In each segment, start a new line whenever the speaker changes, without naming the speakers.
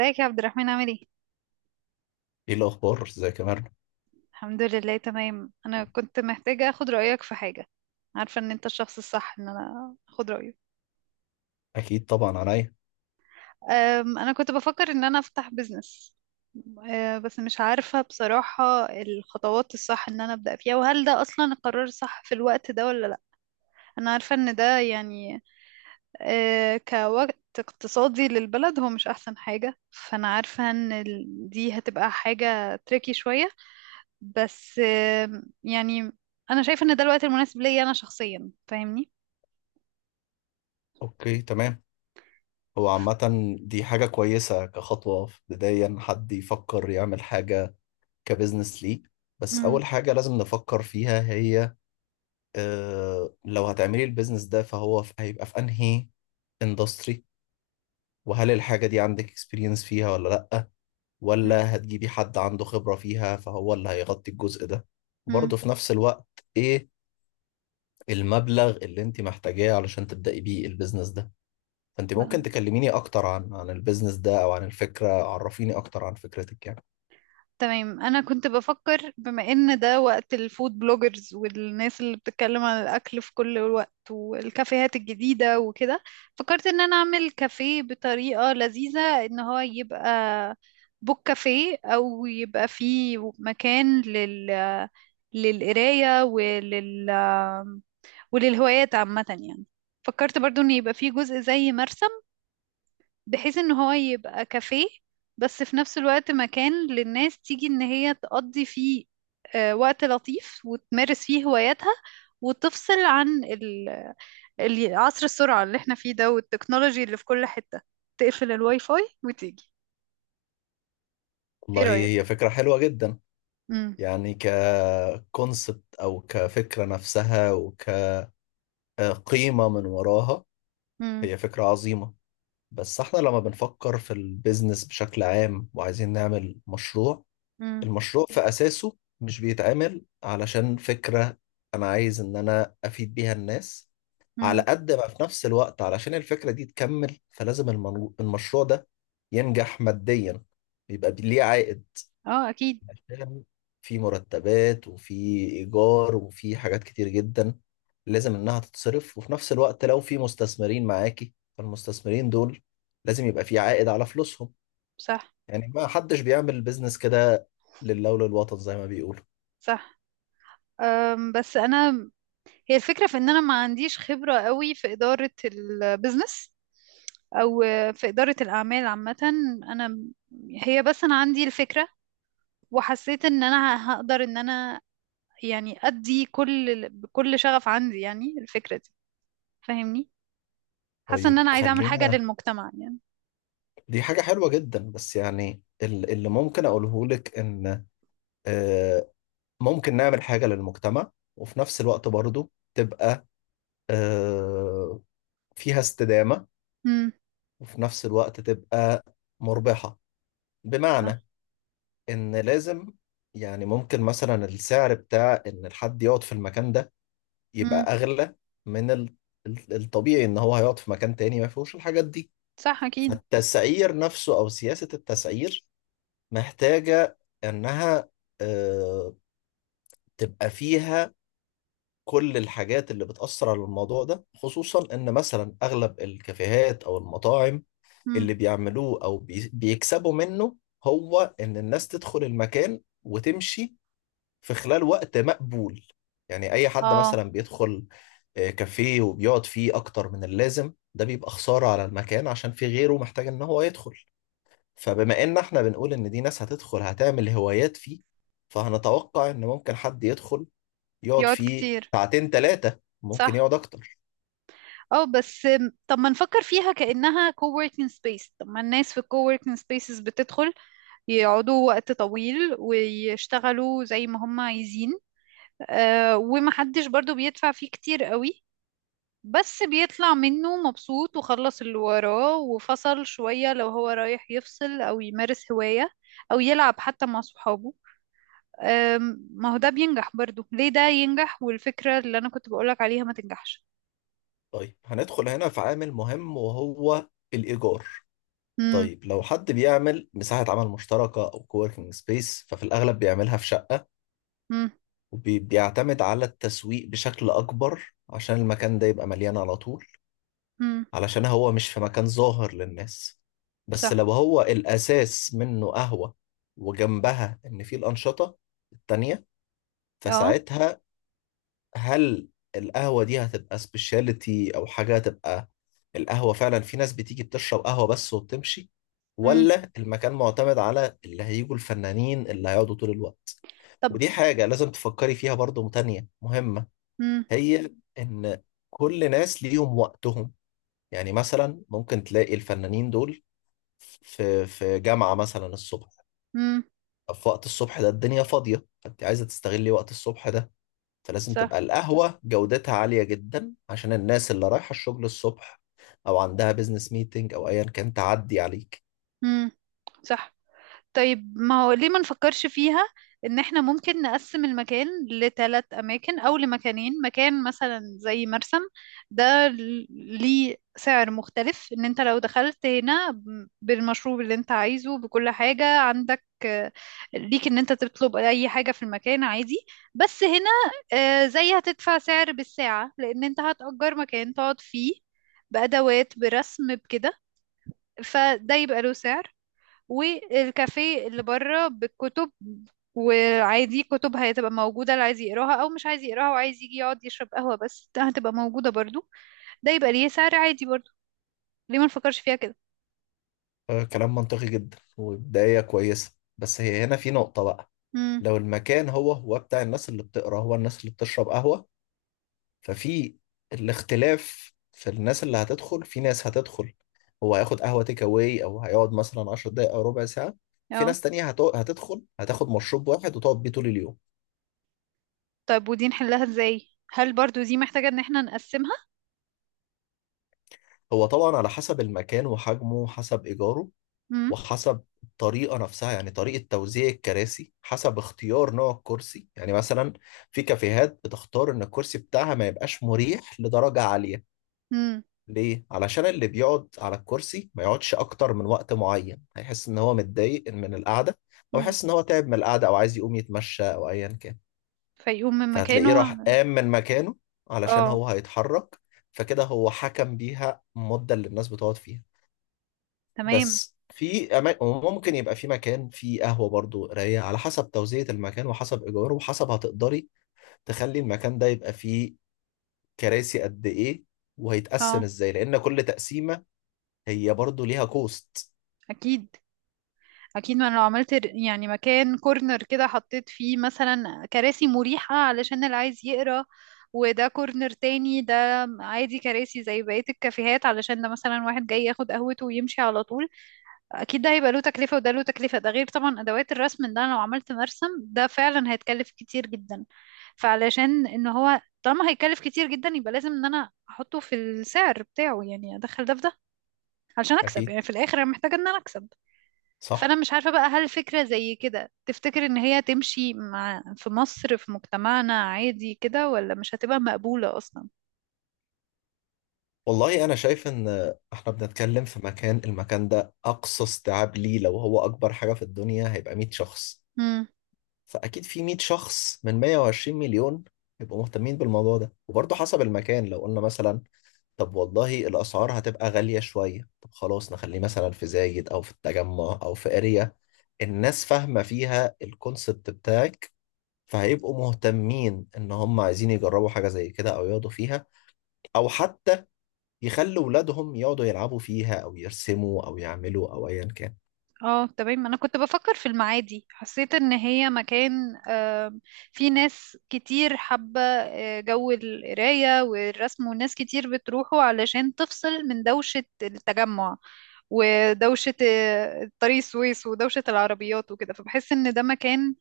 ازيك يا عبد الرحمن عامل ايه؟
ايه الاخبار، ازيك يا مرنة؟
الحمد لله، تمام. انا كنت محتاجة اخد رأيك في حاجة. عارفة ان انت الشخص الصح ان انا اخد رأيه.
اكيد طبعا عليا.
انا كنت بفكر ان انا افتح بيزنس. بس مش عارفة بصراحة الخطوات الصح ان انا ابدأ فيها، وهل ده اصلا القرار الصح في الوقت ده ولا لا. انا عارفة ان ده يعني كوقت اقتصادي للبلد هو مش احسن حاجة، فانا عارفة ان دي هتبقى حاجة تريكي شوية. بس يعني انا شايفه ان ده الوقت المناسب ليا انا شخصيا، فاهمني؟
اوكي تمام. هو عامة دي حاجة كويسة كخطوة في بداية إن حد يفكر يعمل حاجة كبزنس ليه، بس
امم.
أول حاجة لازم نفكر فيها هي آه لو هتعملي البيزنس ده فهو هيبقى في أنهي اندستري، وهل الحاجة دي عندك اكسبيرينس فيها ولا لأ، ولا
امم.
هتجيبي حد عنده خبرة فيها فهو اللي هيغطي الجزء ده.
امم.
وبرضه في نفس الوقت إيه المبلغ اللي أنت محتاجاه علشان تبدأي بيه البيزنس ده. فانت ممكن
لا.
تكلميني اكتر عن البيزنس ده او عن الفكره، عرفيني اكتر عن فكرتك يعني.
تمام، انا كنت بفكر بما ان ده وقت الفود بلوجرز والناس اللي بتتكلم عن الاكل في كل الوقت والكافيهات الجديده وكده، فكرت ان انا اعمل كافيه بطريقه لذيذه، ان هو يبقى بوك كافيه او يبقى فيه مكان لل للقرايه وللهوايات عامة يعني. فكرت برضو ان يبقى فيه جزء زي مرسم، بحيث ان هو يبقى كافيه بس في نفس الوقت مكان للناس تيجي ان هي تقضي فيه وقت لطيف وتمارس فيه هواياتها، وتفصل عن عصر السرعة اللي احنا فيه ده والتكنولوجي اللي في كل حتة، تقفل الواي فاي وتيجي. ايه
والله هي
رأيك؟
فكره حلوه جدا،
مم.
يعني ككونسبت او كفكره نفسها وكقيمه من وراها
مم.
هي فكره عظيمه. بس احنا لما بنفكر في البيزنس بشكل عام وعايزين نعمل مشروع،
مم.
المشروع في اساسه مش بيتعمل علشان فكره انا عايز ان انا افيد بيها الناس على
مم.
قد ما في نفس الوقت علشان الفكرة دي تكمل، فلازم المشروع ده ينجح ماديا، بيبقى ليه عائد
اه اكيد.
عشان في مرتبات وفي إيجار وفي حاجات كتير جدا لازم إنها تتصرف. وفي نفس الوقت لو في مستثمرين معاكي فالمستثمرين دول لازم يبقى في عائد على فلوسهم.
صح.
يعني ما حدش بيعمل بيزنس كده لله وللوطن زي ما بيقولوا.
صح. بس انا، هي الفكرة في ان انا ما عنديش خبرة قوي في ادارة البيزنس او في ادارة الاعمال عامة. انا هي بس انا عندي الفكرة، وحسيت ان انا هقدر ان انا يعني ادي كل بكل شغف عندي يعني الفكرة دي، فاهمني؟ حاسة ان
طيب
انا عايزة اعمل حاجة
خلينا،
للمجتمع يعني.
دي حاجة حلوة جدا بس يعني اللي ممكن أقوله لك إن آه، ممكن نعمل حاجة للمجتمع وفي نفس الوقت برضو تبقى آه، فيها استدامة
امم.
وفي نفس الوقت تبقى مربحة. بمعنى
صح.
إن لازم، يعني ممكن مثلا السعر بتاع إن الحد يقعد في المكان ده يبقى
امم.
أغلى من الطبيعي إن هو هيقعد في مكان تاني ما فيهوش الحاجات دي.
صح. اكيد.
فالتسعير نفسه أو سياسة التسعير محتاجة إنها آه، تبقى فيها كل الحاجات اللي بتأثر على الموضوع ده، خصوصا إن مثلا أغلب الكافيهات أو المطاعم
امم.
اللي بيعملوه أو بيكسبوا منه هو إن الناس تدخل المكان وتمشي في خلال وقت مقبول. يعني أي حد
اه.
مثلا بيدخل كافيه وبيقعد فيه أكتر من اللازم ده بيبقى خسارة على المكان عشان في غيره محتاج إن هو يدخل. فبما إن إحنا بنقول إن دي ناس هتدخل هتعمل هوايات فيه، فهنتوقع إن ممكن حد يدخل يقعد
يقعد
فيه
كتير.
ساعتين ثلاثة ممكن
صح.
يقعد أكتر.
اه بس، طب ما نفكر فيها كأنها coworking space؟ طب ما الناس في coworking spaces بتدخل يقعدوا وقت طويل ويشتغلوا زي ما هم عايزين، ومحدش برضو بيدفع فيه كتير قوي، بس بيطلع منه مبسوط وخلص اللي وراه وفصل شوية لو هو رايح يفصل أو يمارس هواية أو يلعب حتى مع صحابه. ما هو ده بينجح برضو، ليه ده ينجح والفكرة اللي أنا كنت بقولك عليها ما تنجحش؟
طيب هندخل هنا في عامل مهم وهو الإيجار.
مم.
طيب لو حد بيعمل مساحة عمل مشتركة أو كووركينج سبيس ففي الأغلب بيعملها في شقة،
مم.
وبيعتمد على التسويق بشكل أكبر عشان المكان ده يبقى مليان على طول،
مم.
علشان هو مش في مكان ظاهر للناس. بس
صح.
لو هو الأساس منه قهوة وجنبها إن فيه الأنشطة التانية،
اه.
فساعتها هل القهوة دي هتبقى سبيشاليتي أو حاجة، هتبقى القهوة فعلا في ناس بتيجي بتشرب قهوة بس وبتمشي،
مم.
ولا المكان معتمد على اللي هيجوا الفنانين اللي هيقعدوا طول الوقت.
طب.
ودي حاجة لازم تفكري فيها برضو تانية مهمة،
مم.
هي إن كل ناس ليهم وقتهم. يعني مثلا ممكن تلاقي الفنانين دول في جامعة مثلا الصبح.
مم.
في وقت الصبح ده الدنيا فاضية فأنت عايزة تستغلي وقت الصبح ده، فلازم تبقى
صح.
القهوة جودتها عالية جدا عشان الناس اللي رايحة الشغل الصبح أو عندها بيزنس ميتنج أو أيا كان تعدي عليك.
مم. صح. طيب، ما هو ليه ما نفكرش فيها ان احنا ممكن نقسم المكان لثلاث اماكن او لمكانين. مكان مثلا زي مرسم، ده ليه سعر مختلف، ان انت لو دخلت هنا بالمشروب اللي انت عايزه بكل حاجة عندك، ليك ان انت تطلب اي حاجة في المكان عادي. بس هنا زي هتدفع سعر بالساعة، لان انت هتأجر مكان تقعد فيه بأدوات برسم بكده، فده يبقى له سعر. والكافيه اللي بره بالكتب، وعادي كتب هتبقى موجودة اللي عايز يقراها أو مش عايز يقراها وعايز يجي يقعد يشرب قهوة بس ده هتبقى موجودة برضو، ده يبقى ليه سعر عادي برضو. ليه ما نفكرش فيها كده؟
كلام منطقي جدا وبداية كويسة، بس هي هنا في نقطة بقى.
امم.
لو المكان هو هو بتاع الناس اللي بتقرأ هو الناس اللي بتشرب قهوة، ففي الاختلاف في الناس اللي هتدخل، في ناس هتدخل هو هياخد قهوة تيك أواي أو هيقعد مثلا 10 دقايق أو ربع ساعة، في
اه.
ناس تانية هتدخل هتاخد مشروب واحد وتقعد بيه طول اليوم.
طيب، ودي نحلها ازاي؟ هل برضو دي محتاجة ان احنا نقسمها؟
هو طبعا على حسب المكان وحجمه وحسب إيجاره
امم.
وحسب الطريقة نفسها، يعني طريقة توزيع الكراسي حسب اختيار نوع الكرسي. يعني مثلا في كافيهات بتختار إن الكرسي بتاعها ما يبقاش مريح لدرجة عالية.
امم.
ليه؟ علشان اللي بيقعد على الكرسي ما يقعدش أكتر من وقت معين، هيحس إن هو متضايق من القعدة أو
امم.
يحس إن هو تعب من القعدة أو عايز يقوم يتمشى أو أيا كان،
فيقوم من مكانه.
فهتلاقيه راح قام من مكانه علشان
اه
هو هيتحرك. فكده هو حكم بيها المدة اللي الناس بتقعد فيها.
تمام.
بس في أماكن وممكن يبقى في مكان فيه قهوة برضو رايقة، على حسب توزيع المكان وحسب إيجاره وحسب هتقدري تخلي المكان ده يبقى فيه كراسي قد إيه وهيتقسم
اه
إزاي، لأن كل تقسيمة هي برضو ليها كوست.
اكيد. اكيد، ما أنا لو عملت يعني مكان كورنر كده، حطيت فيه مثلا كراسي مريحة علشان اللي عايز يقرا، وده كورنر تاني ده عادي كراسي زي بقية الكافيهات، علشان ده مثلا واحد جاي ياخد قهوته ويمشي على طول. اكيد ده هيبقى له تكلفة وده له تكلفة، ده غير طبعا ادوات الرسم. ده أنا لو عملت مرسم ده فعلا هيتكلف كتير جدا، فعلشان ان هو طالما هيتكلف كتير جدا يبقى لازم ان انا احطه في السعر بتاعه يعني، ادخل ده في ده علشان اكسب،
أكيد.
يعني في الاخر انا محتاجة ان انا اكسب. فانا
صح.
مش عارفة بقى، هل فكرة زي كده تفتكر ان هي تمشي مع في مصر في مجتمعنا عادي كده، ولا مش هتبقى مقبولة اصلا؟
والله أنا شايف إن إحنا بنتكلم في مكان، المكان ده أقصى استيعاب ليه لو هو أكبر حاجة في الدنيا هيبقى 100 شخص،
امم.
فأكيد في 100 شخص من 120 مليون يبقوا مهتمين بالموضوع ده. وبرضه حسب المكان لو قلنا مثلا طب والله الأسعار هتبقى غالية شوية، طب خلاص نخليه مثلا في زايد أو في التجمع أو في اريا الناس فاهمة فيها الكونسبت بتاعك، فهيبقوا مهتمين إن هم عايزين يجربوا حاجة زي كده أو يقعدوا فيها أو حتى يخلوا ولادهم يقعدوا يلعبوا فيها أو يرسموا أو يعملوا أو أيا كان.
اه تمام، انا كنت بفكر في المعادي. حسيت ان هي مكان في ناس كتير حابة جو القراية والرسم، وناس كتير بتروحوا علشان تفصل من دوشة التجمع ودوشة طريق السويس ودوشة العربيات وكده. فبحس ان ده مكان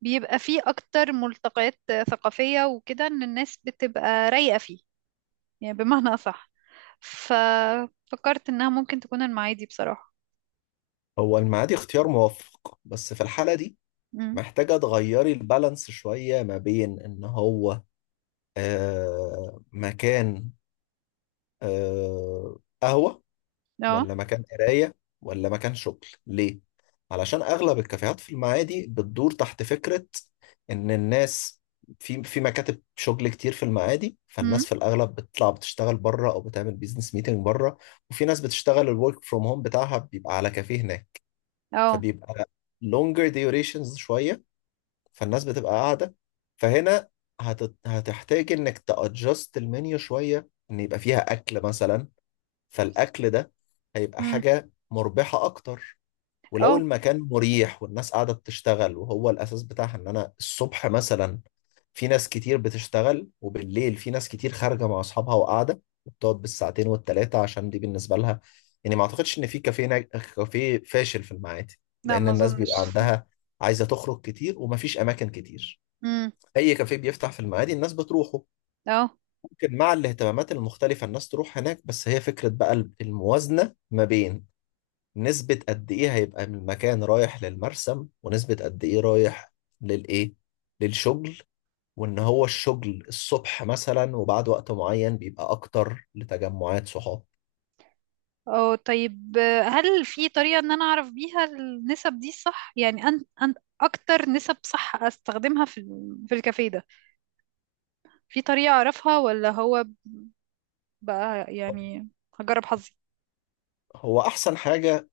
بيبقى فيه أكتر ملتقيات ثقافية وكده، إن الناس بتبقى رايقة فيه، يعني بمعنى أصح. ففكرت إنها ممكن تكون المعادي بصراحة.
هو المعادي اختيار موفق بس في الحالة دي
امم.
محتاجة تغيري البالانس شوية ما بين إن هو آه مكان، آه قهوة،
اه.
ولا مكان قراية، ولا مكان شغل. ليه؟ علشان أغلب الكافيهات في المعادي بتدور تحت فكرة إن الناس في مكاتب شغل كتير في المعادي،
امم.
فالناس في الأغلب بتطلع بتشتغل بره أو بتعمل بيزنس ميتنج بره، وفي ناس بتشتغل الورك فروم هوم بتاعها بيبقى على كافيه هناك،
اه.
فبيبقى longer durations شوية، فالناس بتبقى قاعدة. فهنا هتحتاج إنك تأجست المنيو شوية إن يبقى فيها أكل مثلا، فالاكل ده هيبقى
امم.
حاجه مربحه اكتر.
اه.
ولو المكان مريح والناس قاعده بتشتغل وهو الاساس بتاعها ان انا الصبح مثلا في ناس كتير بتشتغل، وبالليل في ناس كتير خارجه مع اصحابها وقاعده وبتقعد بالساعتين والتلاته عشان دي بالنسبه لها، يعني ما اعتقدش ان في كافيه كافيه فاشل في المعادي،
لا
لان
ما
الناس بيبقى
أظنش.
عندها عايزه تخرج كتير ومفيش اماكن كتير.
امم.
اي كافيه بيفتح في المعادي الناس بتروحه،
اه.
ممكن مع الاهتمامات المختلفة الناس تروح هناك. بس هي فكرة بقى الموازنة ما بين نسبة قد إيه هيبقى من المكان رايح للمرسم ونسبة قد إيه رايح للإيه، للشغل، وإن هو الشغل الصبح مثلا وبعد وقت معين بيبقى أكتر لتجمعات صحاب.
اه طيب، هل في طريقة إن أنا أعرف بيها النسب دي صح؟ يعني أن أكتر نسب صح أستخدمها في في الكافيه ده، في طريقة أعرفها ولا هو بقى يعني هجرب حظي؟
هو أحسن حاجة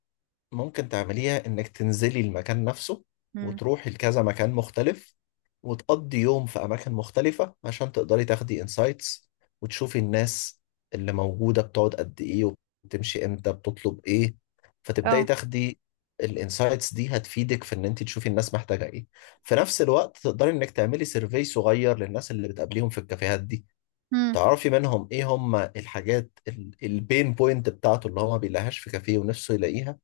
ممكن تعمليها انك تنزلي المكان نفسه
امم.
وتروحي لكذا مكان مختلف وتقضي يوم في اماكن مختلفة عشان تقدري تاخدي انسايتس وتشوفي الناس اللي موجودة بتقعد قد ايه وبتمشي امتى بتطلب ايه، فتبداي
اه.
تاخدي الانسايتس دي هتفيدك في ان انت تشوفي الناس محتاجة ايه. في نفس الوقت تقدري انك تعملي سيرفي صغير للناس اللي بتقابليهم في الكافيهات دي، تعرفي منهم ايه هم الحاجات، البين بوينت بتاعته اللي هو ما بيلاقيهاش في كافيه ونفسه يلاقيها،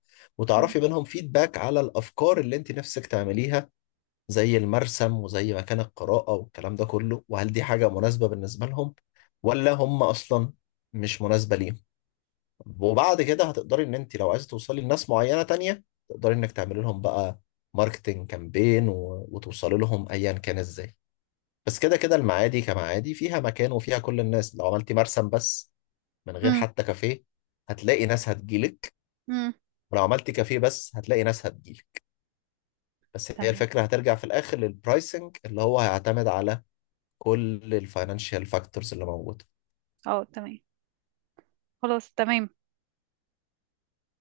امم.
وتعرفي منهم فيدباك على الافكار اللي انت نفسك تعمليها زي المرسم وزي مكان القراءة والكلام ده كله، وهل دي حاجة مناسبة بالنسبة لهم ولا هم اصلا مش مناسبة ليهم. وبعد كده هتقدري ان انت لو عايزة توصلي لناس معينة تانية تقدري انك تعملي لهم بقى ماركتنج كامبين وتوصلي لهم ايا كان ازاي. بس كده كده المعادي كمعادي فيها مكان وفيها كل الناس، لو عملتي مرسم بس من غير
امم.
حتى كافيه هتلاقي ناس هتجيلك،
امم.
ولو عملتي كافيه بس هتلاقي ناس هتجيلك. بس هي
تمام.
الفكرة هترجع في الآخر للبرايسنج اللي هو هيعتمد على كل الفاينانشال فاكتورز اللي موجودة.
اه تمام. خلاص تمام.